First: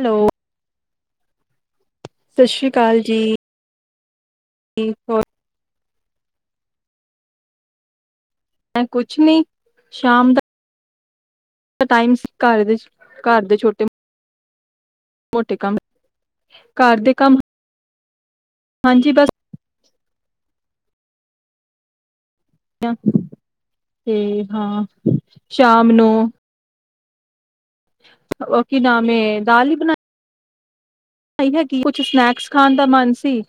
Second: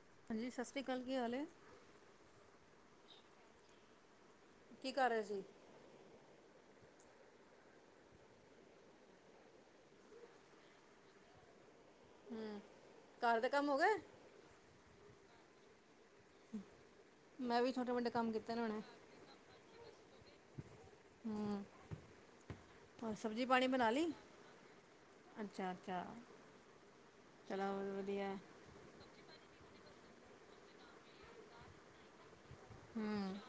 Hello, ਹਾਂਜੀ ਸਤਿ ਸ੍ਰੀ ਅਕਾਲ ਕੀ ਹਾਲ ਹੈ ਸਤਿ ਸ੍ਰੀ ਅਕਾਲ ਜੀ ਕੀ ਕਰ ਰਹੇ ਹੋਰ ਸੀ। ਮੈ ਕੁਛ ਨੀ ਸ਼ਾਮ ਦਾ ਟਾਈਮਸ ਹਮ ਘਰ ਘਰ ਦੇ ਕੰਮ ਹੋ ਛੋਟੇ ਗਏ ਮੋਟੇ ਕੰਮ ਘਰ ਦੇ ਕੰਮ ਮੈਂ ਵੀ ਛੋਟੇ ਵੱਡੇ ਕੰਮ ਕੀਤਾ ਹਾਂਜੀ ਬਸ ਹਾਂ ਤੇ ਹਾਂ ਅੱਛਾ ਸ਼ਾਮ ਅੱਛਾ ਨੂੰ ਚਲੋ ਵਧੀਆ ਓਹ ਕਿ ਨਾਮ ਹੈ ਦਾਲੀ ਹੀ ਬਣਾਈ ਨਹੀਂ ਹੈਗੀ ਕੁਛ ਸਨੈਕਸ ਖਾਂਨ ਦਾ ਮਨ ਹਮ ਸੀ।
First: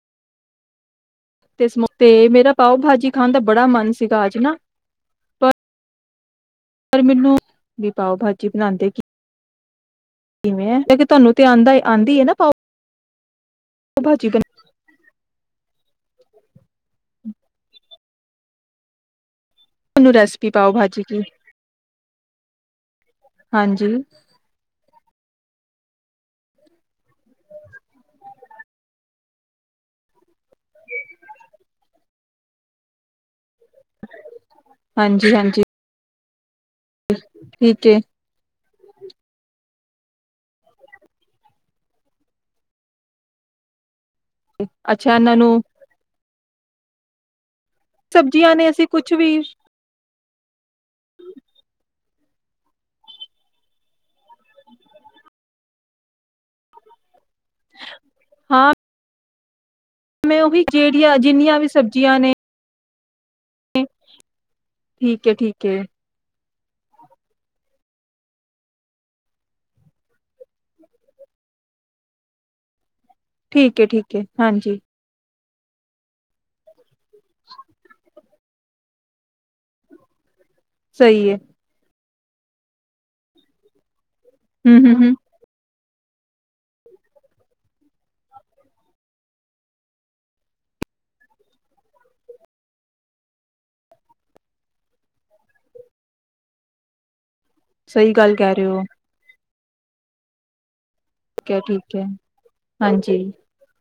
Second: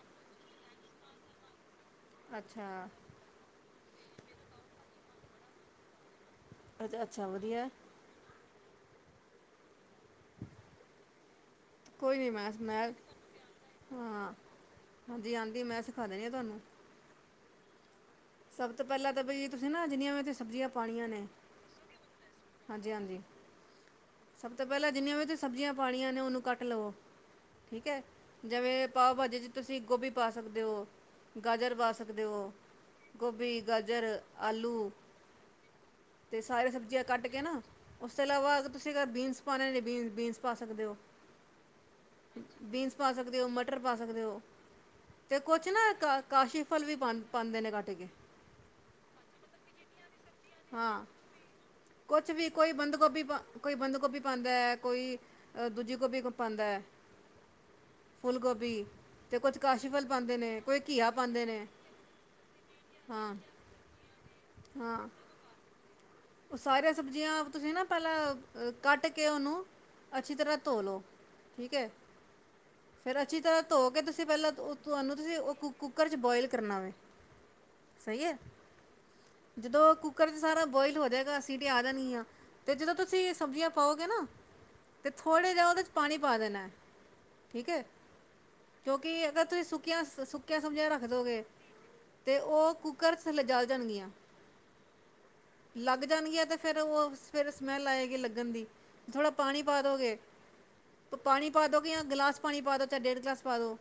ਤੇ ਤੇ ਮੇਰਾ ਪਾਓ- ਅੱਛਾ ਭਾਜੀ ਖਾਣ ਦਾ ਬੜਾ ਮਨ ਸੀ। ਸੀਗਾ ਅੱਜ ਨਾ ਪਰ ਅੱਛਾ ਪਰ ਅੱਛਾ ਮੈਨੂੰ ਵਧੀਆ ਵੀ ਪਾਓ ਭਾਜੀ ਬਣਾਉਂਦੇ ਕੀ ਕਿਵੇਂ ਇਕ ਤੁਹਾਨੂੰ ਤੇ ਆਂਦਾ ਕੋਈ ਆਂਦੀ ਹੈ ਨੀ ਨਾ ਮੈਂ, ਪਾਓ ਮੈਂ ਭਾਜੀ ਹਾਂ ਹਾਂਜੀ-ਹਾਂਦੀ ਮੈਂ ਖਾਣੇ ਆ ਤੁਹਾਨੂੰ। ਸਭ ਤੋਂ ਪਹਿਲਾਂ ਤਾਂ ਬਈ ਤੁਸੀਂ ਨਾ ਤੁਹਾਨੂੰ ਜਿੰਨੀਆਂ ਵੀ ਰੈਸਪੀ ਸਬਜ਼ੀਆਂ ਪਾਓ ਭਾਜੀ ਪਾਉਣੀਆਂ ਕੀ ਨੇ ਹਾਂਜੀ-ਹਾਂਜੀ, ਹਾਂਜੀ, ਸਭ ਤੋਂ ਪਹਿਲਾਂ ਜਿੰਨੀਆਂ ਵੀ ਤੁ ਸਬਜ਼ੀਆਂ ਪਾਣੀਆਂ ਨੇ ਉਹਨੂੰ ਕੱਟ ਲਵੋ ਠੀਕ ਹੈ, ਜਿਵੇਂ ਪਾਓ ਭਾਜੀ 'ਚ ਤੁਸੀਂ ਗੋਭੀ ਪਾ ਸਕਦੇ ਹੋ, ਗਾਜਰ ਪਾ ਸਕਦੇ ਹੋ, ਗੋਭੀ ਗਾਜਰ, ਆਲੂ ਹਾਂਜੀ, ਹਾਂਜੀ ਤੇ ਸਾਰੇ ਸ ਕੱਟ ਕੇ ਨਾ ਠੀਕ ਏ ਉਸ ਤੋਂ ਇਲਾਵਾ ਤੁਸੀਂ ਅਗਰ ਬੀਨਸ ਪਾਣੇ ਨੇ ਬੀਨ ਬੀਨਸ ਪਾ ਸਕਦੇ ਹੋ, ਬੀਨਸ ਪਾ ਸਕਦੇ ਹੋ ਮਟਰ ਪਾ ਸਕ ਸਕਦੇ ਹੋ, ਅੱਛਾ ਇਹਨਾਂ ਤੇ ਨੂੰ ਕੁਛ ਨਾ ਇੱਕ ਕਾਸ਼ੀ ਫਲ ਵੀ ਪਾ ਪਾਉਂਦੇ ਨੇ। ਕੱਟ ਕੇ ਸਬਜ਼ੀਆਂ ਨੇ ਅਸੀਂ ਕੁਛ ਵੀ ਹਾਂ, ਕੁਛ ਵੀ ਕੋਈ ਬੰਦ ਗੋਭੀ, ਕੋਈ ਬੰਦ ਗੋਭੀ ਪਾਉਂਦਾ ਹੈ, ਕੋਈ ਦੂਜੀ ਗੋਭੀ ਪਾਉਂਦਾ ਹੈ। ਫੁੱਲ ਗੋਭੀ। ਅਤੇ ਕੁਛ ਮੈ ਉਹੀ ਜਿਹੜੀਆਂ, ਜਿੰਨੀਆਂ ਵੀ ਸਬਜ਼ੀਆਂ ਨੇ ਹਾਂ ਹਾਂ ਠੀਕ ਹੈ ਠੀਕ। ਕੇ ਉਹ ਸਾਰੀਆਂ ਸਬਜ਼ੀਆਂ ਤੁਸੀਂ ਨਾ ਪਹਿਲਾਂ, ਕੱਟ ਕੇ ਉਹਨੂੰ ਅੱਛੀ ਤਰ੍ਹਾਂ ਧੋ ਲਉ ਠੀਕ ਹੈ। ਫੇਰ ਅੱਛੀ ਤਰ੍ਹਾਂ ਠੀਕ ਏ ਧੋ ਕੇ ਠੀਕ ਏ ਤੁਸੀਂ ਪਹਿਲਾਂ ਹਾਂਜੀ ਤੁਹਾਨੂੰ ਤੁਸੀਂ ਕੁੱਕਰ ਚ ਬੋਇਲ ਕਰਨਾ ਵੇ। [unintelligible] ਸਹੀ ਹੈ, ਜਦੋਂ ਕੁੱਕਰ ਚ ਸਾਰਾ ਬੋ ਹੋ ਸਹੀ ਏ ਜਾਏਗਾ ਸੀਟੀਆਂ ਆ ਜਾਣਗੀਆਂ। ਤੇ ਜਦੋਂ ਤੁਸੀਂ ਸਬਜ਼ੀਆਂ ਪਾਓਗੇ ਨਾ ਹੂੰ ਹੂੰ ਤੇ, ਹੂੰ ਥੋੜੇ ਜਿਹੇ ਉਹਦੇ ਚ ਪਾਣੀ ਪਾ ਦੇਣਾ ਠੀਕ ਹੈ, ਕਿਉਂਕਿ ਅਗਰ ਤੁਸੀਂ ਸੁੱਕੀਆਂ- ਸੁੱਕੀਆਂ ਸਬਜ਼ੀਆਂ ਰੱਖ ਦਿਓਗੇ ਤੇ ਉਹ ਕੁੱਕਰ ਥੱਲੇ ਜਲ ਜਾਣਗੀਆਂ। ਲੱਗ ਜਾਣਗੀਆਂ ਤੇ ਫੇਰ ਉਹ ਫਿਰ ਸਮੈਲ ਸਹੀ ਆਏਗੀ ਗੱਲ ਲੱਗਣ ਕਹਿ ਰਹੇ ਦੀ ਹੋ ਥੋੜ੍ਹਾ ਪਾਣੀ ਪਾ ਦੋ ਗੇ। ਪਾਣੀ ਠੀਕ ਹੈ ਪਾ ਦੋ ਕਿ ਠੀਕ ਜਾਂ ਹੈ ਗਿਲਾਸ ਪਾਣੀ ਪਾ ਦੋ ਚਾਹੇ ਹਾਂਜੀ ਡੇਢ ਗਿਲਾਸ ਪਾ ਦੋ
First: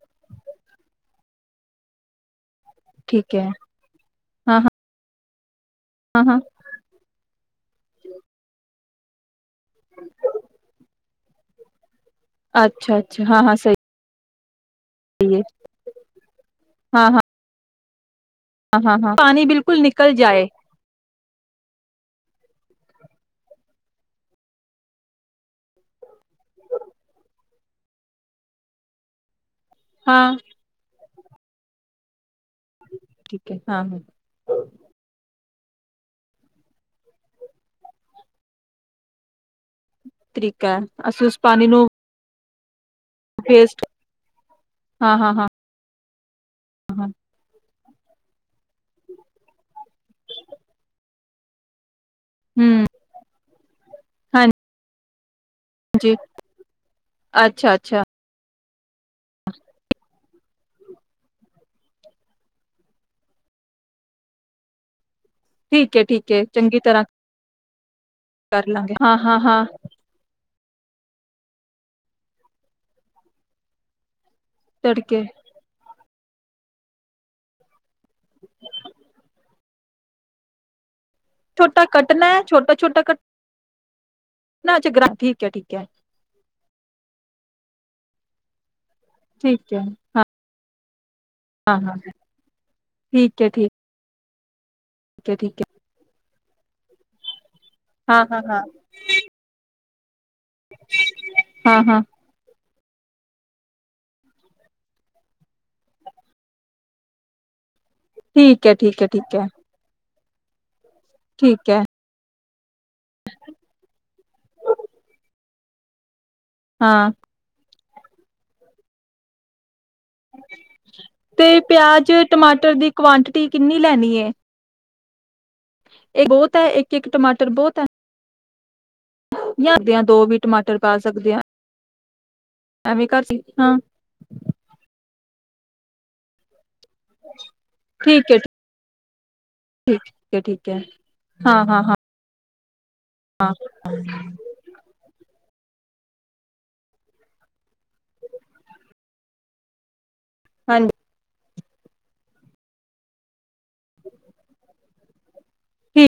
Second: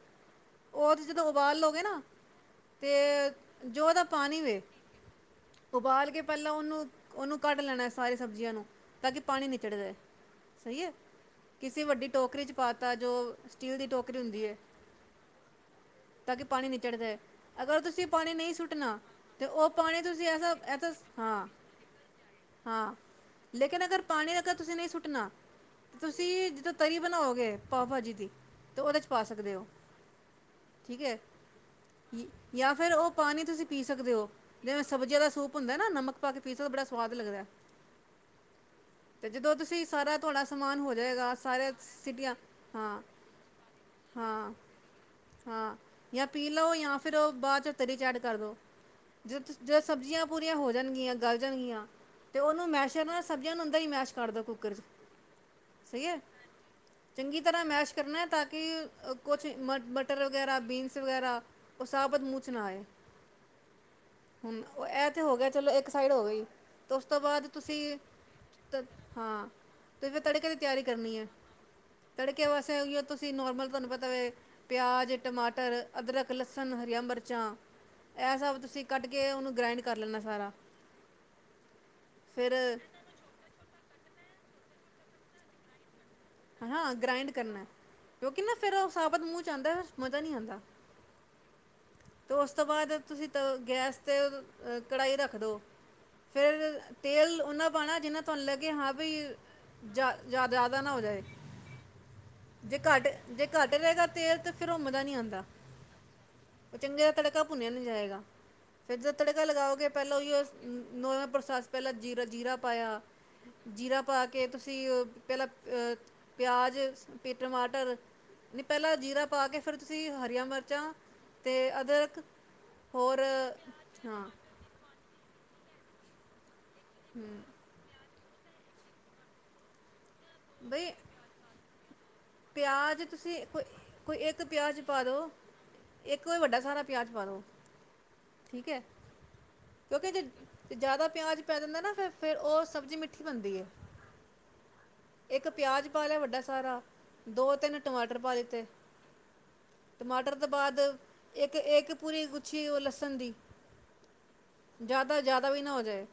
ਉਸ ਦੁੱਧ ਉਬਾਲ ਲਓਗੇ ਨਾ ਤੇ ਠੀਕ ਹੈ ਜੋ ਇਹਦਾ ਪਾਣੀ ਹਾਂ ਵੇ ਹਾਂ ਉਪ ਹਾਂ ਹਾਂ ਪਹਿਲਾਂ ਉਹਨੂੰ ਉਹਨੂੰ ਕੱਢ ਲੈਣਾ ਸਾਰੀਆਂ ਸਬਜ਼ੀਆਂ ਨੂੰ ਤਾਂ ਕਿ ਪਾਣੀ ਨੀ ਚੜਦੇ ਸਹੀ ਹੈ। ਕਿਸੇ ਵੱਡੀ ਟੋਕਰੀ ਚ ਪਾਤਾ ਅੱਛਾ ਜੋ ਅੱਛਾ ਹਾਂ ਹਾਂ ਸਟੀਲ ਦੀ ਟੋਕਰੀ ਹੁੰਦੀ ਏ। ਸਹੀ ਏ ਤਾਂ ਕਿ ਪਾਣੀ ਨੀ ਚੜ ਹਾਂ ਜਾਏ ਹਾਂ ਅਗਰ ਤੁਸੀਂ ਪਾਣੀ ਨਹੀਂ ਹਾਂ ਹਾਂ ਸੁੱਟਣਾ ਹਾਂ ਪਾਣੀ ਤੇ ਉਹ ਬਿਲਕੁਲ ਪਾਣੀ ਨਿਕਲ ਤੁਸੀਂ ਜਾਏ ਐਸਾ ਐਸਸ ਹਾਂ, ਲੇਕਿਨ ਅਗਰ ਪਾਣੀ ਅਗਰ ਤੁਸੀਂ ਨਹੀਂ ਸੁੱਟਣਾ ਤੁਸੀਂ ਜਿੱਦੋ ਤਰੀ ਬਣਾਓਗੇ ਪਾਓ ਭਾਜੀ ਦੀ ਤੇ ਉਹਦੇ ਚ ਪਾ ਸਕਦੇ ਓ। ਹਾਂ। ਠੀਕ ਐ। ਜਾਂ ਫਿਰ ਉਹ ਪਾਣੀ ਠੀਕ ਹੈ ਤੁਸੀਂ ਪੀ ਹਾਂ ਹਾਂ ਸਕਦੇ ਹੋ, ਜਿਵੇਂ ਸਬਜ਼ੀਆਂ ਦਾ ਸੂਪ ਹੁੰਦਾ ਨਾ ਨਮਕ ਪਾ ਕੇ ਪੀਸੋ ਤੇ ਬੜਾ ਸਵਾਦ ਲੱਗਦੈ ਤੇ ਜਦੋਂ ਤੁਸੀਂ ਸਾਰਾ ਤੁਹਾਡਾ ਤਰੀਕਾ ਸਮਾਨ ਹੈ ਹੋ ਅਸੀਂ ਜਾਏਗਾ, ਉਸ ਪਾਣੀ ਸਾਰੇ ਨੂੰ ਸਿਟੀਆਂ ਹਾਂ। ਵੇਸਟ ਹਾਂ-ਹਾਂ। ਹਾਂ ਹਾਂ ਹਾਂ ਬੀਅਰ ਪੀ ਲਓ ਜਾਂ ਹਾਂ ਫਿਰ ਉਹ ਬਾਅਦ ਚ ਤਰੀ ਚ ਐਡ ਕਰ ਦੋ। ਜ ਜੇ ਸਬਜ਼ੀਆਂ ਪੂਰੀਆਂ ਹੋ ਪਈਆਂ ਗਲ ਜਾਣਗੀਆਂ ਤੇ ਉਹਨੂੰ ਹੂੰ ਮੈਸ਼ ਨਾ ਸਬਜ਼ੀਆਂ ਨੂੰ ਅੰਦਰ ਹੀ ਮੈਸ਼ ਕਰਦਾ ਕੁੱਕਰ ਚ ਸਹੀ ਹਾਂਜੀ ਐ ਚੰਗੀ ਤਰ੍ਹਾਂ ਅੱਛਾ ਮੈਸ਼ ਅੱਛਾ ਕਰਨਾ ਤਾਂ ਕਿ ਕੁੱਛ ਮ ਮ ਟਰ ਵਗੈਰਾ ਬੀਨਸ ਵਗੈਰਾ ਉਹ ਸਾਬਤ ਮੂੰਹ ਚ ਨਾ ਆਏ, ਹੁਣ ਓ ਐ ਤੇ ਹੋ ਗਿ ਚਲੋ ਇੱਕ ਠੀਕ ਏ ਸਾਈਡ ਹੋ ਠੀਕ ਏ ਗਈ ਚੰਗੀ ਤੋ ਤਰ੍ਹਾਂ ਉਸ ਤੋਂ ਬਾਅਦ ਤੁਸੀਂ ਕਰ ਤ- ਲਾਂਗੇ ਹਾਂ ਹਾਂ-ਹਾਂ-ਹਾਂ। ਤੇ ਫਿਰ ਤੜਕੇ ਦੀ ਤਿਆਰੀ ਕਰਨੀ ਐ ਤੜਕੇ ਵਾਸਤੇ ਓਹੀ ਓ ਤੁਸੀਂ ਨੋਰਮਲ ਤੁਹਾਨੂੰ ਪਤਾ ਵ ਪਿਆਜ, ਤੜਕੇ ਟਮਾਟਰ, ਅਦਰਕ ਇੱਕ ਲਸਣ, ਹਰੀਆਂ, ਮਿਰਚਾਂ ਇਹ ਸਭ ਤੁਸੀਂ ਕੱਟ ਕੇ ਉਹਨੂੰ ਗਰਾਇੰਡ ਕਰ ਲੈਣਾ ਸਾਰਾ ਛੋਟਾ ਕੱਟਣਾ ਐ ਫਿਰ ਛੋਟਾ-ਛੋਟਾ ਕਟ ਨਾ [unintelligible] ਠੀਕ ਐ ਠੀਕ ਐ ਹਾਂ ਗ੍ਰਾਇੰਡ ਕਰਨਾ ਕਿਉਂਕ ਨਾ ਫੇਰ ਉ ਸਾਬਤ ਮੂੰਹ ਚ ਆਉਂਦਾ ਮਜ਼ਾ ਨੀ ਆਉਂਦਾ ਤੇ ਉਸ ਤੋਂ ਬਾਅਦ ਤੁਸੀਂ ਤ ਗੈਸ ਤੇ [unintelligible] ਅ ਕੜਾਹੀ ਰੱਖਦੋ ਫੇਰ ਤੇਲ ਉਹਨਾਂ ਪਾਣਾ ਜਿਨਾ ਤੁਹਾਨੂੰ ਲੱਗੇ ਹਾਂ ਬਈ ਜਾ ਜ਼ਿਆਦਾ ਜ਼ਿਆਦਾ ਨਾ ਹੋ ਜਾਏ ਹਾਂ ਹਾਂ ਜੇ ਘੱਟ ਜੇ ਘੱਟ ਰਹੇਗਾ ਤੇਲ ਤੇ ਫਿਰ ਉ ਮਜ਼ਾ ਨੀ ਆਉਂਦਾ ਉਹ [unintelligible] ਚੰਗੇ ਦਾ ਤੜਕਾ ਭੁੰਨਿਆ ਨਹੀਂ ਜਾਏਗਾ ਠੀਕ ਹੈ ਫੇਰ ਠੀਕ ਹੈ ਜਦੋਂ ਠੀਕ ਤੜਕਾ ਹੈ ਲਗਾਓਗੇ ਪਰ [unintelligible] ਨੋਾਂ ਠੀਕ ਹੈ ਪ੍ਰਸਾਸਹਿਾਂ [unintelligible] ਜੀਰਾ ਜੀਰਾ ਪਾਇਆ ਜੀਰਾ ਪਾ ਕੇ ਤੁਸੀਂ ਪਹਿਲਾਂ ਅਹ ਪਿਆਜ ਹਾਂ [unintelligible] ਟਮਾਟਰ ਨੀ ਪਹਿਲਾਂ ਜੀਰਾ ਪਾ ਕੇ ਫਿਰ ਤੁਸੀਂ ਹਰੀਆਂ ਮਿਰਚਾਂ ਤੇ ਪਿਆਜ਼ ਟਮਾਟਰ ਦੀ ਹੋਰ ਕੁਆਂਟਿਟੀ ਕਿੰਨੀ ਲੈਣੀ ਹਾਂ ਐ ਇਹ ਬਹੁਤ [unintelligible] ਇੱਕ ਇੱਕ ਟਮਾਟਰ ਬਹੁਤ ਹੈ [unintelligible] ਦੋ ਵੀ ਟਮਾਟਰ ਪਾ ਸਕਦੇ ਹਾਂ ਪਿਆਜ ਐਵੇਂ ਕਰ ਸੀ। ਤੁਸੀਂ ਕੋਈ ਹਾਂ ਕੋਈ ਇੱਕ ਪਿਆਜ ਪਾ ਦੋ ਇੱਕੋ ਵੱਡਾ ਸਾਰਾ ਪਿਆਜ਼ ਪਾ ਦੋ ਠੀਕ ਹੈ, ਕਿਉਂਕਿ ਠੀਕ ਜੇ ਹੈ ਠੀਕ ਹੈ ਜ਼ਿਆਦਾ ਪਿਆਜ ਹਾਂ ਪੈ ਜਾਂਦਾ ਹਾਂ ਨਾ ਹਾਂ ਫਿਰ-ਫਿਰ ਉਸ, ਸਬਜ਼ੀ ਮਿੱਠੀ ਹਾਂ, ਬਣਦੀ ਹੈ ਇੱਕ ਪਿਆਜ ਪਾ ਲਿਆ ਵੱਡਾ ਸਾਰਾ। ਦੋ ਤਿੰਨ ਟਮਾਟਰ ਪਾ ਦਿੱਤੇ। ਟਮਾਟਰ ਤੋਂ ਬਾਅਦ ਹਾਂਜੀ ਇੱਕ ਇੱਕ-ਇੱਕ ਪੂਰੀ ਗੁੱਛੀ ਉਹ ਲਸਣ ਦੀ, ਜ਼ਿਆਦਾ-ਜ਼ਿਆਦਾ, ਵੀ ਨਾ ਹੋ ਜਾਏ,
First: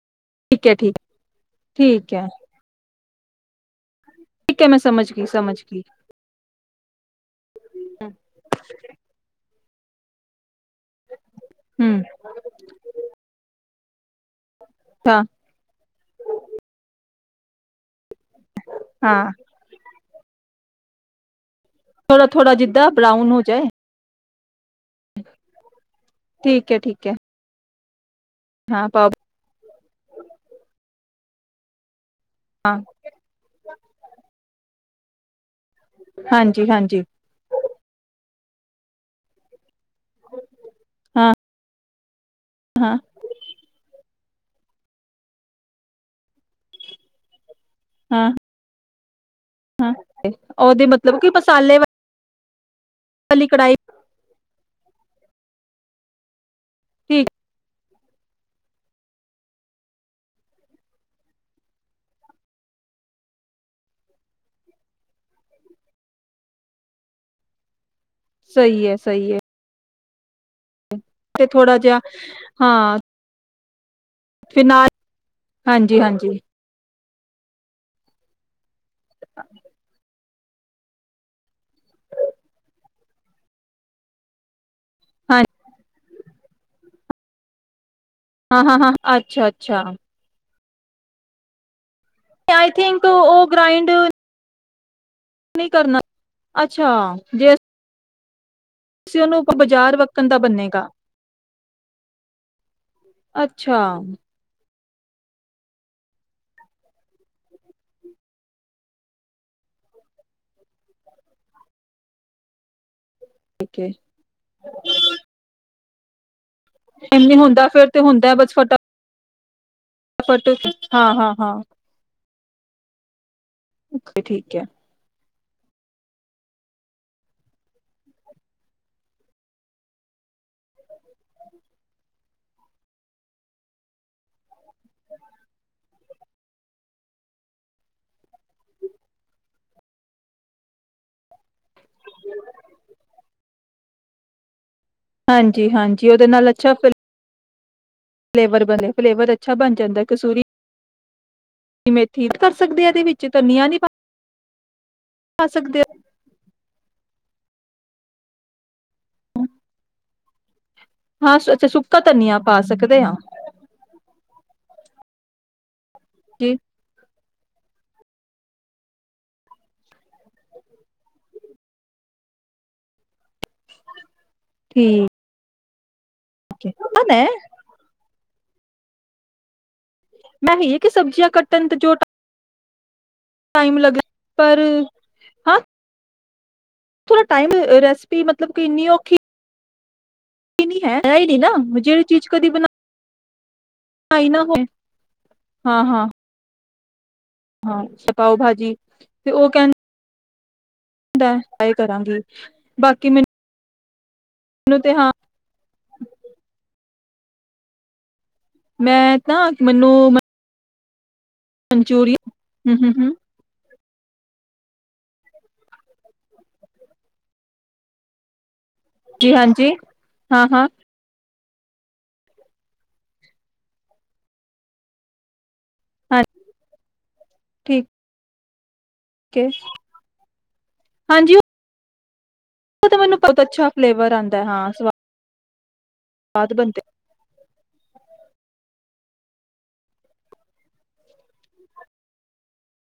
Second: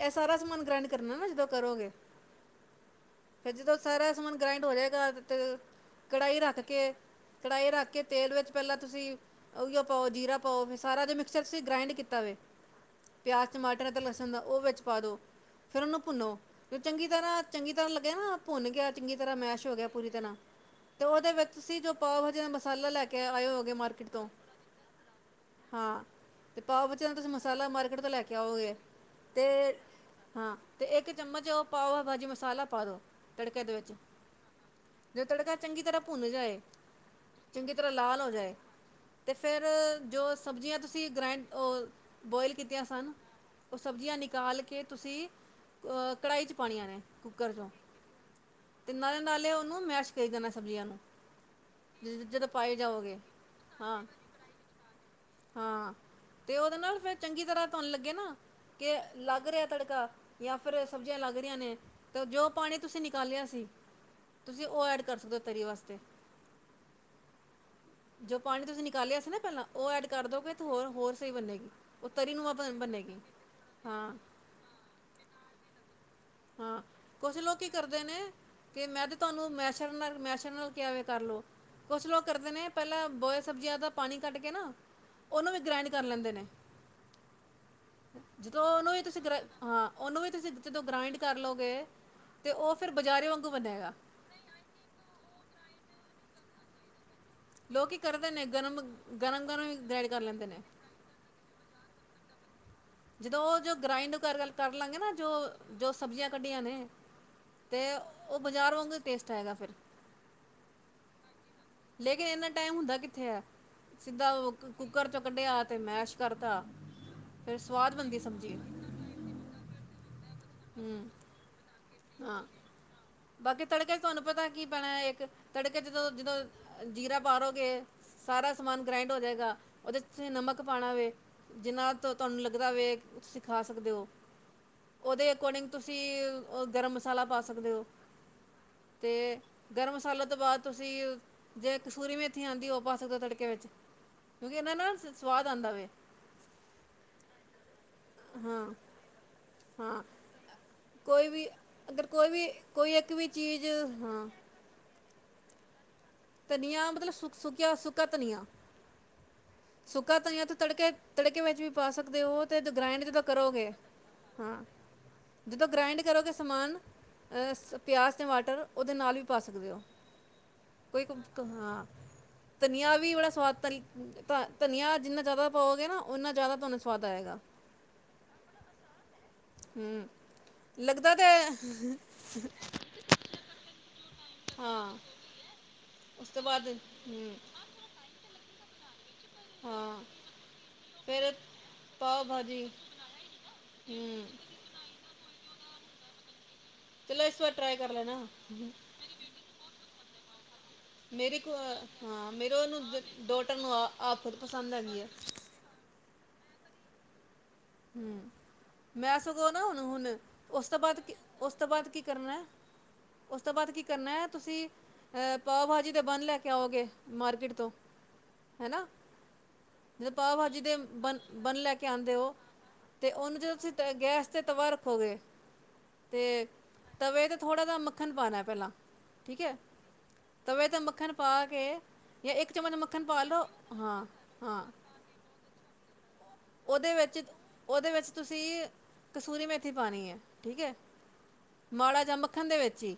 ਇਹ ਸਾਰਸ ਠੀਕ ਮਨ ਠੀਕ ਹੈ ਗ੍ਰਹਿਣ ਠੀਕ ਕਰਨਾ ਨਾ ਜਦੋਂ ਕਰੋਗੇ। ਠੀਕ ਹੈ ਫਿਰ ਜਦੋਂ, ਸਾਰਾ ਸਮਾਨ ਠੀਕ ਗ੍ਰਾਇੰਡ ਹੈ ਹੋ ਮੈਂ ਸਮਝ ਜਾਏਗਾ। ਗਈ ਤੇ ਸਮਝ ਗਈ ਕੜਾਹੀ ਰੱਖ ਕੇ, ਕੜਾਹੀ ਰੱਖ ਕੇ ਤੇਲ ਵਿੱਚ ਪਹਿਲਾਂ ਤੁਸੀਂ, ਔਈਓ ਪਾਓ ਜੀਰਾ, ਪਾਓ ਸਾਰਾ ਦੇ ਮਿਕਚਰਂ ਗ੍ਰਾਇੰਡ ਹਮ ਕੀਤਾ ਵੇ, ਪਿਆਜ ਚ ਮਾ ਲਸਣ ਦਾ ਉਹ ਵਿੱਚ ਪਾ ਦੋ ਹਾਂ ਫੇਰ ਉਹਨੂੰ ਭੁੰਨੋ ਜੋ ਚੰਗੀ। ਤਰ੍ਹਾਂ ਚੰਗੀ ਤਰ੍ਹਾਂ ਨਾ ਭੁੰਨ ਗਿਆ ਚੰਗੀ ਹਾਂ ਤਰ੍ਹਾਂ ਮੈਸ਼ ਹੋ ਗਿਆ। ਪੂਰੀ ਤਰ੍ਹਾਂ ਤੇ ਉਹਦੇ ਵਿੱਚ ਤੁਸੀਂ ਜੋ ਪਾਓ, ਥੋੜਾ ਭਾਜੀ ਦਾ ਥੋੜਾ ਮਸਾਲਾ ਜਿੱਦਾਂ ਲੈ ਕੇ ਬਰਾਊਨ ਹੋ ਆਏ ਜਾਏ ਹੋਗੇ ਮਾਰਕੀਟ ਤੋਂ ਹਾਂ ਤੇ ਠੀਕ ਹੈ ਪਾਓ ਠੀਕ ਹੈ ਵਿਚਿਆਂ ਤੁਸੀਂ ਮਸਾਲਾ ਮਾਰ [unintelligible] ਲੇ ਕੇ, ਕਿਆ ਹੋਏ ਹਾਂ ਪਾਓ ਤੇ ਹਾਂ ਤੇ ਇਕ ਚੰਮਚ ਉਹ ਪਾਓ। ਭਾਜੀ ਮਸਾਲਾ ਹਾਂ ਪਾ ਦਿਉ ਤੜਕੇ ਦੇ ਵਿੱਚ ਜੋ ਤੜ ਚੰਗੀ ਤਰ੍ਹਾਂ ਭੁੰਨ ਜਾਏ ਹਾਂਜੀ ਹਾਂਜੀ ਚੰਗੀ ਤਰ੍ਹਾਂ ਲਾਲ ਹੋ ਜਾਏ। ਤੇ ਫੇਰ, ਜੋ ਸਬਜ਼ੀਆਂ ਤੁਸੀਂ ਹਾਂ ਗ੍ਰੈਂਡ ਬੋਇਲ ਕੀਤੀਆਂ ਹਾਂ ਸਨ, ਉਹ ਸਬਜ਼ੀਆਂ ਟਾਲ ਕੇ ਤੁਸੀਂ ਅ ਕੜਾਹੀ ਚ ਪਾਣੀਆ ਨੇ ਕੁੱਕਰ ਚੋਂ, ਹਾਂ, ਤਿੰਨਾਂ ਨਾਲੇ ਉਹਨੂੰ ਮੈਸ਼ ਕਰੀ ਤੇ ਜਾਣਾ ਸਬਜ਼ੀਆਂ ਉਹਦੇ ਨੂੰ ਮਤਲਬ ਕਿ ਮਸਾਲੇ ਜਦੋਂ ਪਾਏ ਜਾਓਗੇ ਵਾਲੀ ਕੜਾਹੀ ਹਾਂ ਹਾਂ। ਤੇ ਉਹਦੇ ਨਾਲ ਫਿਰ ਠੀਕ ਚੰਗੀ ਤਰ੍ਹਾਂ ਤੁਹਾਨੂੰ ਲੱਗੇ ਨਾ ਕਿ ਲੱਗ ਰਿਹਾ ਤੜਕਾ ਜਾਂ ਫਿਰ ਸਬਜ਼ੀਆਂ ਲੱਗ ਰਹੀਆਂ ਨੇ ਤਾਂ ਜੋ ਪਾਣੀ ਤੁਸੀਂ ਨਿਕਾਲਿਆ ਸੀ ਤੁਸੀਂ ਉਹ ਐਡ ਕਰ ਸਕਦੇ ਹੋ ਤਰੀ ਵਾਸਤੇ। ਜੋ ਪਾਣੀ ਤੁਸੀਂ ਸਹੀ ਹੈ ਨਿਕਾਲਿਆ ਸੀ ਸਹੀ ਨਾ ਹੈ ਪਹਿਲਾਂ ਉਹ ਐਡ। ਕਰ ਦੋ ਫਿਰ ਤੇ ਥੋੜਾ ਜਿਹਾ ਹਾਂ ਬਣੇਗੀ ਹਾਂ ਫਿਰ ਨਾਲ ਹਾਂਜੀ-ਹਾਂਜੀ। ਹਾਂ। ਉਸ ਨੂੰ ਕੀ ਕਰਦੇ ਨੇ? ਤੇ ਮੈਂ ਤੇ ਤੁਹਾਨੂੰ ਮੈਸੇਜ ਨਾਲ ਮੈ ਨਾਲ ਇਵੇਂ ਕਰਲੋ, ਕੁਛ ਲੋਕ ਕਰਦੇ ਨੇ ਪਹਿਲਾਂ ਬੋਇਲ ਸਬਜ਼ੀਆਂ ਦਾ ਪਾਣੀ ਕੱਢ ਕੇ ਨਾ ਹਾਂ ਉਹਨੂੰ ਵੀ ਗ੍ਰਹਿਡ ਕਰ ਲੈਂਦੇ ਨੇ। ਹਾਂ ਜਦੋਂ ਹਾਂ ਹਾਂ ਉਹਨੂੰ ਵੀ ਤੁਸੀਂ ਅੱਛਾ ਗਰਾਇੰਡ ਅੱਛਾ ਉਹਨੂੰ ਵੀ ਤੁਸੀਂ ਜਦੋਂ ਗ੍ਰਰਾਇੰਡ ਕਰਲੋਗੇ। ਆਈ ਥਿੰਕ ਉਹ ਗਰਾਇਢ ਨਹੀਂ ਕਰਨਾ ਅੱਛਾ। ਜੇ ਲੋਕੀ ਕਰਦੇ ਨੇ। ਅਸੀਂ ਉਹਨੂੰ ਗਰਮ-ਗਰਮ-ਗਰਮ ਹੀ ਬਾਜ਼ਾਰ ਗ੍ਰਾਇਡ ਕਰ ਵੱਕਣ ਦਾ ਲੈਂਦੇ ਨੇ। ਬੰਨੇਗਾ ਜਦੋਂ ਉਹ ਜੋ ਅੱਛਾ ਗਰਾਇਡ ਤੋਂ ਗਲ- ਗੱਲ ਕਰ ਕਰ ਲਾਂਗੇ ਨਾ ਜੋ ਜੋ ਸਬਜ਼ੀਆਂ ਕੱਢੀਆਂ ਨੇ ਤੇ ਉਹ ਬਾਜ਼ਾਰ ਵਾਂਗ ਟੇਸਟ ਆਏਗਾ ਫਿਰ। ਲੇਕਿਨ ਇੰਨਾ ਟਾਈਮ ਹੁੰਦਾ ਕਿ ਤੇ ਸਿੱਧਾ ਉਹ ਕੁੱਕਰ ਚੋਂ ਕੱਢਿਆ ਤੇ ਮੈਸ਼ ਕਰਤਾ। ਨਹੀ, ਹੁੰਦਾ ਫਿਰ ਸਵਾਦ ਤੇ ਬਣਦੀ ਹੁੰਦਾ ਸਬਜ਼ੀ ਬਸ ਫਟਾ ਫਟ ਹਾਂ- ਹਾਂ -ਹਾਂ। ਨਾ। ਬਾਕੀ ਤੜਕੇ ਤੁਹਾਨੂੰ ਪਤਾ ਠੀਕ ਹੈ ਕੀ ਪੈਣਾ ਇੱਕ ਤੜਕੇ 'ਦ ਜਦੋਂ ਜੀਰਾ ਪਾਔਗੇ ਸਾਰਾ ਸਮਾਨ ਗ੍ਰਾਇੰਡ ਹੋ ਜਾਏਗਾ ਉਹਦੇ 'ਚ ਤੁਸੀਂ ਨਮਕ ਪਾਉਣਾ ਵੇ ਜਿਹਨਾਂ ਤੋਂ ਤੁਹਾਨੂੰ ਲੱਗਦਾ ਵੇ ਤੁਸੀਂ ਖਾ ਸਕਦੇ ਹੋ ਉਹਦੇ ਅਕੋਰਡਿੰਗ ਤੁਸੀਂ ਉਹ ਗਰਮ ਮਸਾਲਾ ਪਾ ਸਕਦੇ ਹੋ ਤੇ ਗਰਮ ਮਸਾਲੇ ਤੋਂ ਬਾਅਦ ਤੁਸੀਂ ਜੇ ਕਸੂਰੀ ਮੇਥੀ ਇੱਥੇ ਆਉਂਦੀ ਉਹ ਪਾ ਸਕਦੇ ਹੋ ਤੜਕੇ ਵਿੱਚ ਕਿਉਂਕਿ ਇਹਨਾਂ ਨਾਲ ਸਵਾਦ ਹਾਂਜੀ ਆਂਦਾ ਵੇ ਹਾਂਜੀ ਉਹਦੇ ਨਾਲ ਅੱਛਾ ਫਿਲ ਫਲੇਵਰ ਹਾਂ ਬਣਿਆ ਫਲੇਵਰ ਅੱਛਾ ਬਣ ਹਾਂ ਜਾਂਦਾ ਕਸੂਰੀ ਕੋਈ ਵੀ ਅਗਰ ਕਿਵੇਂ ਥੀ ਕੋਈ [unintelligible] ਵੀ ਕਰ ਸਕਦੇ ਕੋਈ ਇਹਦੇ ਇੱਕ ਵਿੱਚ ਵੀ ਚੀਜ਼ ਧਨੀਆ ਨਹੀਂ ਪਾ ਹਾਂ [unintelligible] ਆ ਸਕਦੇ ਆ ਧਨੀਆ ਮਤਲਬ ਸੁ ਸੁੱਕਿਆ ਸੁੱਕਾ ਧਨੀਆ ਸੁ ਤਾਂ [unintelligible] ਤੜਕੇ ਹਾਂ ਤੜਕੇ ਵਿੱਚ ਅੱਛਾ ਵੀ ਪਾ ਸੁੱਕਾ ਸਕਦੇ ਧਨੀਆ ਹੋ ਉਹ ਪਾ ਤੇ ਸਕਦੇ ਗ੍ਰਾਇੰਡ ਹਾਂ ਜਦੋਂ ਕਰੋਗੇ ਹਾਂ ਜਦੋਂ ਗਰਾਇੰਡ ਕਰੋਗੇ ਜੀ ਸਮਾਨ ਅਹ ਪਿਆਜ਼ ਟਮਾਟਰ ਉਹਦੇ ਨਾਲ ਵੀ ਪਾ ਸਕਦੇ ਹੋ ਕੋਈ ਹਾਂ [unintelligible] ਧਨੀਆ ਵੀ ਬੜਾ ਸਵਾਦ ਤ ਤਾਂ [unintelligible] ਧਨੀਆ ਠੀਕ ਜਿੰਨਾ ਜ਼ਿਆਦਾ ਹੋ ਗਿਆ ਨਾ [unintelligible] ਓਨਾ ਜ਼ਿਆਦਾ ਤੁਹਾਨੂੰ ਸਵਾਦ ਹੈ ਆਏਗਾ ਮੈਂ ਇਹ ਹੂੰ ਕਿ ਲਗਦਾ ਸਬਜ਼ੀਆਂ ਤਾਂ ਕੱਟਣ ਤੇ ਜੋ [unintelligible] ਟਾਈਮ ਲੱਗ ਪਰ ਹਾਂ ਉਸ ਤੋਂ ਬਾਅਦ ਥੋੜਾ ਹਮ ਟਾਈਮ ਰੈਸਪੀ ਧੁਪ [unintelligible] ਕਿੰਨੀ ਔਖੀ ਹਾਂ [unintelligible] ਹੈਈ ਫਿਰ ਨਹੀਂ ਨਾ ਜਿੜ ਪਾਓ ਚੀਜ਼ ਕਦੀ ਭਾਜੀ ਹਮ ਬਣਾਈ ਨਾ ਹੋ ਹਾਂ ਹਾਂ ਚਲੋ ਇਸ ਵਾਰ ਟਰਾਈ ਹਾਂ ਕਰ ਲੈਣਾ ਪਾਓ ਭਾਜੀ ਤੇ ਉਹ ਕਹਿੰ ਮੇਰੀ ਕੋ ਕਰਾਂਗੀ ਹਾਂ [unintelligible] ਮੇਰੇ ਉਹਨੂੰ ਬਾਕੀ ਡੋਟਰ ਨੂੰ ਆ ਆਪ ਪਸੰਦ ਹੈ ਮੈਨੂੰ ਤੇ ਹਾਂ ਹਮ [inaudible] ਮੈਂ ਸਗੋਂ ਨਾ ਹੁਣ ਹੁਣ ਉਸ ਤੋਂ ਬਾਅਦ ਕੀ ਉਸ ਤੋਂ ਬਾਅਦ ਕੀ ਕਰਨਾ ਮਨਚੂਰੀਅਨ ਹਮ ਹਮ ਹਮ ਉਸ ਤੋਂ ਬਾਅਦ ਕੀ ਕਰਨਾ ਹੈ ਤੁਸੀਂ ਅਹ ਪਾਓ ਭਾਜੀ ਤੇ ਬੰਨ ਲੈ ਕੇ ਆਓਗੇ ਮਾਰਕੀਟ ਤੋਂ ਹੈਨਾ ਜੀ ਹਾਂਜੀ ਜਦੋਂ ਪਾਓ ਭਾਜੀ ਹਾਂ-ਹਾਂ, ਦੇ ਬਨ ਬੰਨ ਲੈ ਕੇ ਆਂਦੇ ਹੋ ਤੇ ਉਹਨੂੰ ਜਦੋਂ ਤੁਸੀਂ ਤ ਗੈਸ ਤੇ ਤਵਾ ਰੱਖੋਗੇ ਹਾਂ ਤੇ ਤਵੇ ਤੇ ਥੋੜਾ ਜ ਠੀਕ ਮੱਖਣ ਪਾਉਣਾ ਪਹਿਲਾਂ ਠੀਕ ਏ, ਹੈ ਤਵੇ ਤੇ ਮੱਖਣ ਪਾ ਹਾਂਜੀ ਕੇ ਜਾਂ [unintelligible] ਇੱਕ ਚਮਚ ਉਹ ਤਾਂ ਮੱਖਣ ਮੈਨੂੰ ਪਾ ਬਹੁਤ ਲਓ ਅੱਛਾ ਹਾਂ ਫਲੇਵਰ ਆਂਦਾ ਹਾਂ ਸਵਾਦ ਬਣਦੇ ਉਹਦੇ ਵਿੱਚ ਉਹਦੇ ਵਿੱਚ ਤੁਸੀਂ ਕਸੂਰੀ ਮੇਥੀ ਪਾਉਣੀ ਹੈ, ਠੀਕ ਹੈ, ਮਾੜਾ ਜਾਂ ਮੱਖਣ ਦੇ ਵਿੱਚ ਹੀ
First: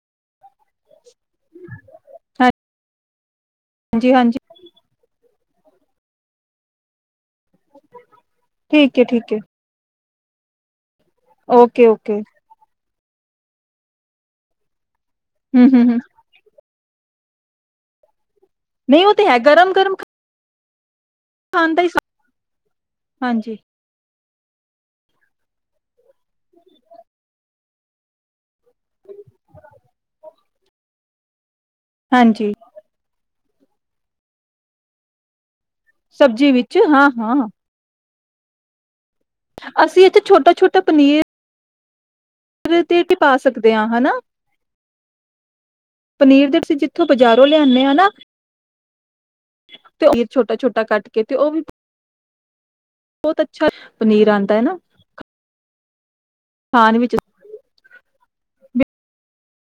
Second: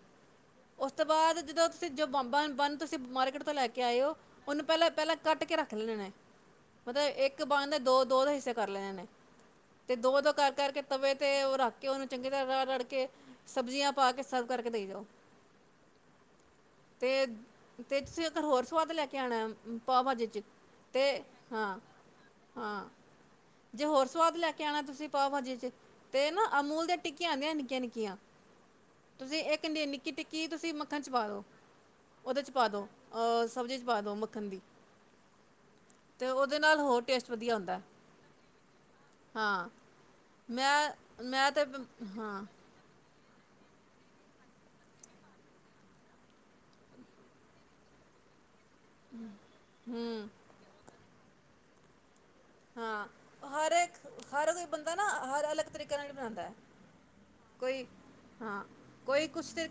ਉਸ ਤੋਂ ਬਾਅਦ ਜਦੋਂ ਤੁਸੀਂ ਜੋ ਬ ਬੰਨ ਤੁਸੀਂ ਮਾਰਕੀਟ ਤੋਂ ਲੈ ਕੇ ਆਏ ਹੋ ਹਾਂਜੀ-ਹਾਂਜੀ, ਉਹਨੂੰ ਪਹਿਲਾਂ ਪਹਿਲਾਂ ਕੱਟ ਕੇ ਰੱਖ ਲੈਣੇ ਨੇ ਮਤਲਬ ਇੱਕ ਬਦ ਦਾ ਦੋ ਦੋ ਦੇ ਹਿੱਸੇ ਕਰ ਲੈਣੇ ਠੀਕ ਨੇ ਏ-ਠੀਕ ਏ, ਤੇ ਦੋ ਦੋ ਕਰ ਕਰਕੇ ਤਵੇ 'ਤੇ ਉਹ ਰੱਖ ਕੇ ਉਹਨੂੰ ਓਕੇ-ਓਕੇ, ਚੰਗੀ ਤਰ੍ਹਾਂ ਰੜ ਕੇ ਸਬਜ਼ੀਆਂ ਪਾ ਕੇ ਸਰਵ ਕਰਕੇ ਦੇਈ ਜਾਓ ਹਮ ਹਮ ਹਮ ਤੇ ਤੇ ਤੁਸੀਂ ਹੋਰ ਸਵਾਦ ਲੈ ਨਹੀਂ ਉਹ ਕੇ ਤੇ ਹੈ ਆਉਣਾ ਗਰਮ-ਗਰਮ ਪਾਓ ਭਾਜੀ ਚ ਅਤੇ ਹਾਂ ਹਾਂ ਹਾਂਜੀ ਜੇ ਹੋਰ ਸਵਾਦ ਲੈ ਕੇ ਆਉਣਾ ਤੁਸੀਂ ਪਾਓ ਭਾਜੀ ਚ ਤੇ ਨਾ ਅਮੂਲ ਦੀਆਂ ਟਿੱਕੀਆਂ ਆਂਦੀਆਂ ਨਿੱਕੀਆਂ ਨਿੱਕੀਆਂ। ਤੁਸੀਂ ਇੱਕ ਨਿੱਕੀ ਟਿੱਕੀ ਤੁਸੀਂ ਮੱਖਣ ਚ ਪਾ ਦੋ। ਉਹਦੇ ਚ ਹਾਂਜੀ-ਹਾਂਜੀ, ਪਾ ਦੋ ਅਅਜ਼ ਸਬਜ਼ੀ ਚ ਪਾ ਦਓ ਮੱਖਣ ਦੀ ਤੇ ਸਬਜ਼ੀ ਉਹਦੇ ਵਿੱਚ ਨਾਲ ਹੋਰ ਟੇਸਟ ਹਾਂ-ਹਾਂ ਵਧੀਆ ਆਉਂਦਾ। ਹਾਂ, ਅਸੀਂ ਇੱਥੇ ਮੈਂ ਮੈਂ ਤੇ [unintelligible] ਹਾਂ [unintelligible] ਤੇਪਾ ਸਕਦੇ ਹਾਂ ਹਨਾ ਪਨੀਰ ਦੇ ਅਸੀਂ ਜਿੱਥੋਂ ਬਾਜ਼ਾਰੋਂ ਲਿਆਨੇ ਆ ਨਾ ਤੇ [unintelligible] ਹੂੰ ਛੋਟਾ ਛੋਟਾ ਕੱਟ ਕਿਤੇ ਉਹ ਵੀ ਹਾਂ ਬਹੁਤ ਅੱਛਾ ਹਰ ਇੱਕ ਪਨੀਰ ਹਰ ਆਉਂਦਾ ਏ ਕੋਈ ਨਾ ਬੰਦਾ ਹਰ ਅਲੱਗ [inaudible] ਬਣਾਉਂਦਾ ਹੈ ਖਾਣ ਵਿੱਚ ਕੋਈ ਹਾਂ ਕੋਈ ਕੁਛ ਤੇ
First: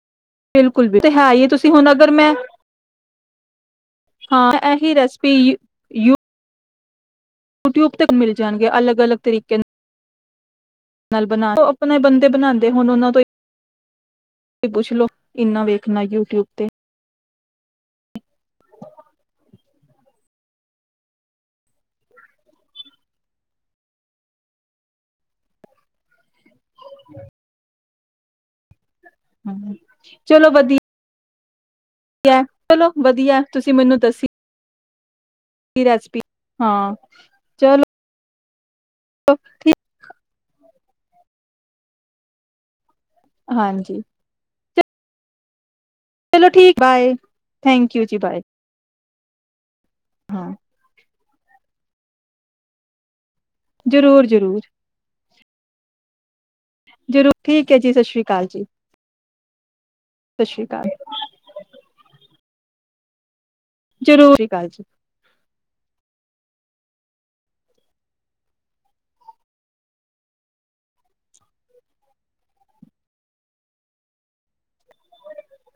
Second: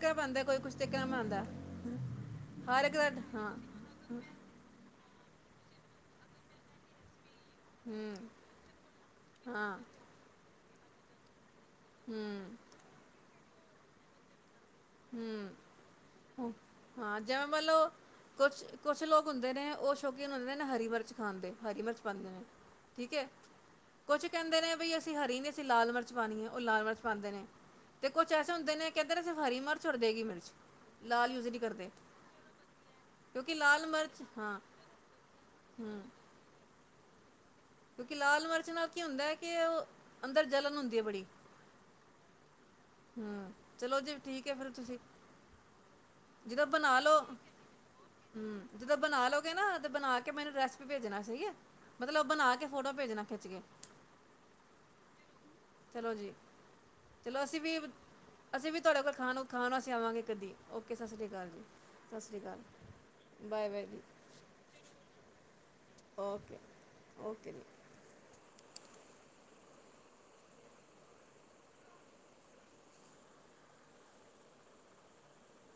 ਬਿਲਕੁਲ -ਬਿਲਕੁਲ ਤੇ ਹੈ ਹੀ ਏ। ਤੁਸੀਂ ਹੁਣ ਅਗਰ ਮੈਂ ਹਰ ਇੱਕ ਦਾ ਹਾਂ ਹਾਂ, ਤਾਂ ਇਹੀ ਰੈਸਪੀ ਯ ਯੂਟਿਊਬ ਤੱਕ ਹੂੰ ਮਿਲ ਜਾਂਦੀ ਹੈ ਅਲੱਗ-ਅਲੱਗ ਤਰੀਕੇ ਦੀ। ਹਾਂ ਨਾਲ ਬਨਾ ਆਪਣੇ ਬੰਦੇ ਹੂੰ ਬਣਾਉਂਦੇੁ ਹੁਣ ਉਹਨਾਂ ਤੋਂ ਪੁੱਛ ਲੋੋ ਇੰਨਾ ਵੇਖਣਾ ਯੂਟਿਊਬ ਹਮ, ਤੇ ਹਾਂ, ਜਿਵੇਂ ਮੰਨਲੋ ਕੁਛ-ਕੁਛ ਲੋਕ ਹੁੰਦੇ ਨੇ ਉਹ ਸ਼ੋਕ ਉਹਨੂੰ ਕਹਿੰਦੇ ਹਰੀ ਮਿਰਚ ਖਾਂਣਦੇ ਹਰੀ ਮਿਰਚ ਪਾਉਂਦੇ ਨੇ ਠੀਕ ਹੈ। ਕੁਛ ਕਹਿੰਦੇ ਨੇ ਬਈ ਅਸੀਂ ਹਰੀ ਨੀ ਅਸੀਂ ਲਾਲ ਮਿਰਚ ਪਾਣੀ ਹੈ ਉਹ ਲਾਲ ਮਰਚ ਪਉਦੇ ਨੇ ਤੇ ਕੁਛ ਐਸੇ ਹੁੰਦੇ ਨੇ ਕਿ ਸਿਰਫ ਹਰਿ ਮਿਰ ਹੂੰ ਕਰ ਦੇਗੀ ਮਿਰਚ ਚਲੋ ਲਾ [unintelligible] ਲ ਯੂਜ ਨਹੀਂ ਕਰਦੇ। ਵਧੀਆ, ਚਲੋ ਵਧੀਆ ਕਿਉਂਕਿ ਤੁਸੀਂ ਲਾਲ ਮੈਨੂੰ ਮਿਰਚ ਦਸੀ ਹਾਂ ਹੂੰ ਰਿਸੀਪੀ, ਹਾਂ। ਚਲੋ ਕਿਉਂਕਿ ਲਾਲ ਮਰ [unintelligible] ਕੀ ਹੁੰਦਾ ਕਿ ਉਹ ਅੰਦਰ ਜਲਣ ਹੁੰ ਦੀ ਹੈ ਬੜੀ। ਹਮ, ਚਲੋ ਹਾਂਜੀ ਜੀ ਠੀਕ ਹੈ ਫੇਰ। ਤੁਸੀਂ [unintelligible] ਚਲੋ ਜਦੋਂ ਠੀਕ ਬਣਾ ਬਾਏ। ਲਓ ਥੈਂਕ ਯੂ ਜੀ, ਬਾਏ। ਹੂੰ ਜਦੋਂ ਬਨਾ ਲਓਗੇ ਨਾ [unintelligible] ਬਣਾ ਕੇ ਹਾਂ ਮੈਨ ਰੈਸਪੀ ਭੇਜਣਾ ਠੀਕ ਹੈ, ਮਤਲਬ ਬਣਾ ਕੇ ਫੋਟੋ ਭੇਜਣਾ। ਖਿੱਚ ਕੇ ਜ਼ਰੂਰ-ਜ਼ਰੂਰ। ਚਲੋ ਜੀ ਜ਼ਰੂਰ ਚਲੋ, ਅਸੀਂ ਠੀਕ ਹੈ ਵੀ ਜੀ ਸਤਿ ਸ਼੍ਰੀ ਅਕਾਲ ਜੀ ਅਸੀਂ ਵੀ ਤੁਹਾਡੇ ਕੋਲ ਖਾਣ-ਖਾਣ ਵਾਸ ਆਵਾਂਗੇ ਸਤਿ ਕਦੀ ਸ਼੍ਰੀ ਅਕਾਲ ਓਕੇ ਸਤਿ ਸ੍ਰੀ ਅਕਾਲ ਜੀ। ਸਤ੍ਰੀ ਗੱਲ [unintelligible] ਜ਼ਰੂਰੀ ਗੱਲ ਜੀ [unintelligible] ਓਕੇ-ਓਕੇ ਜੀ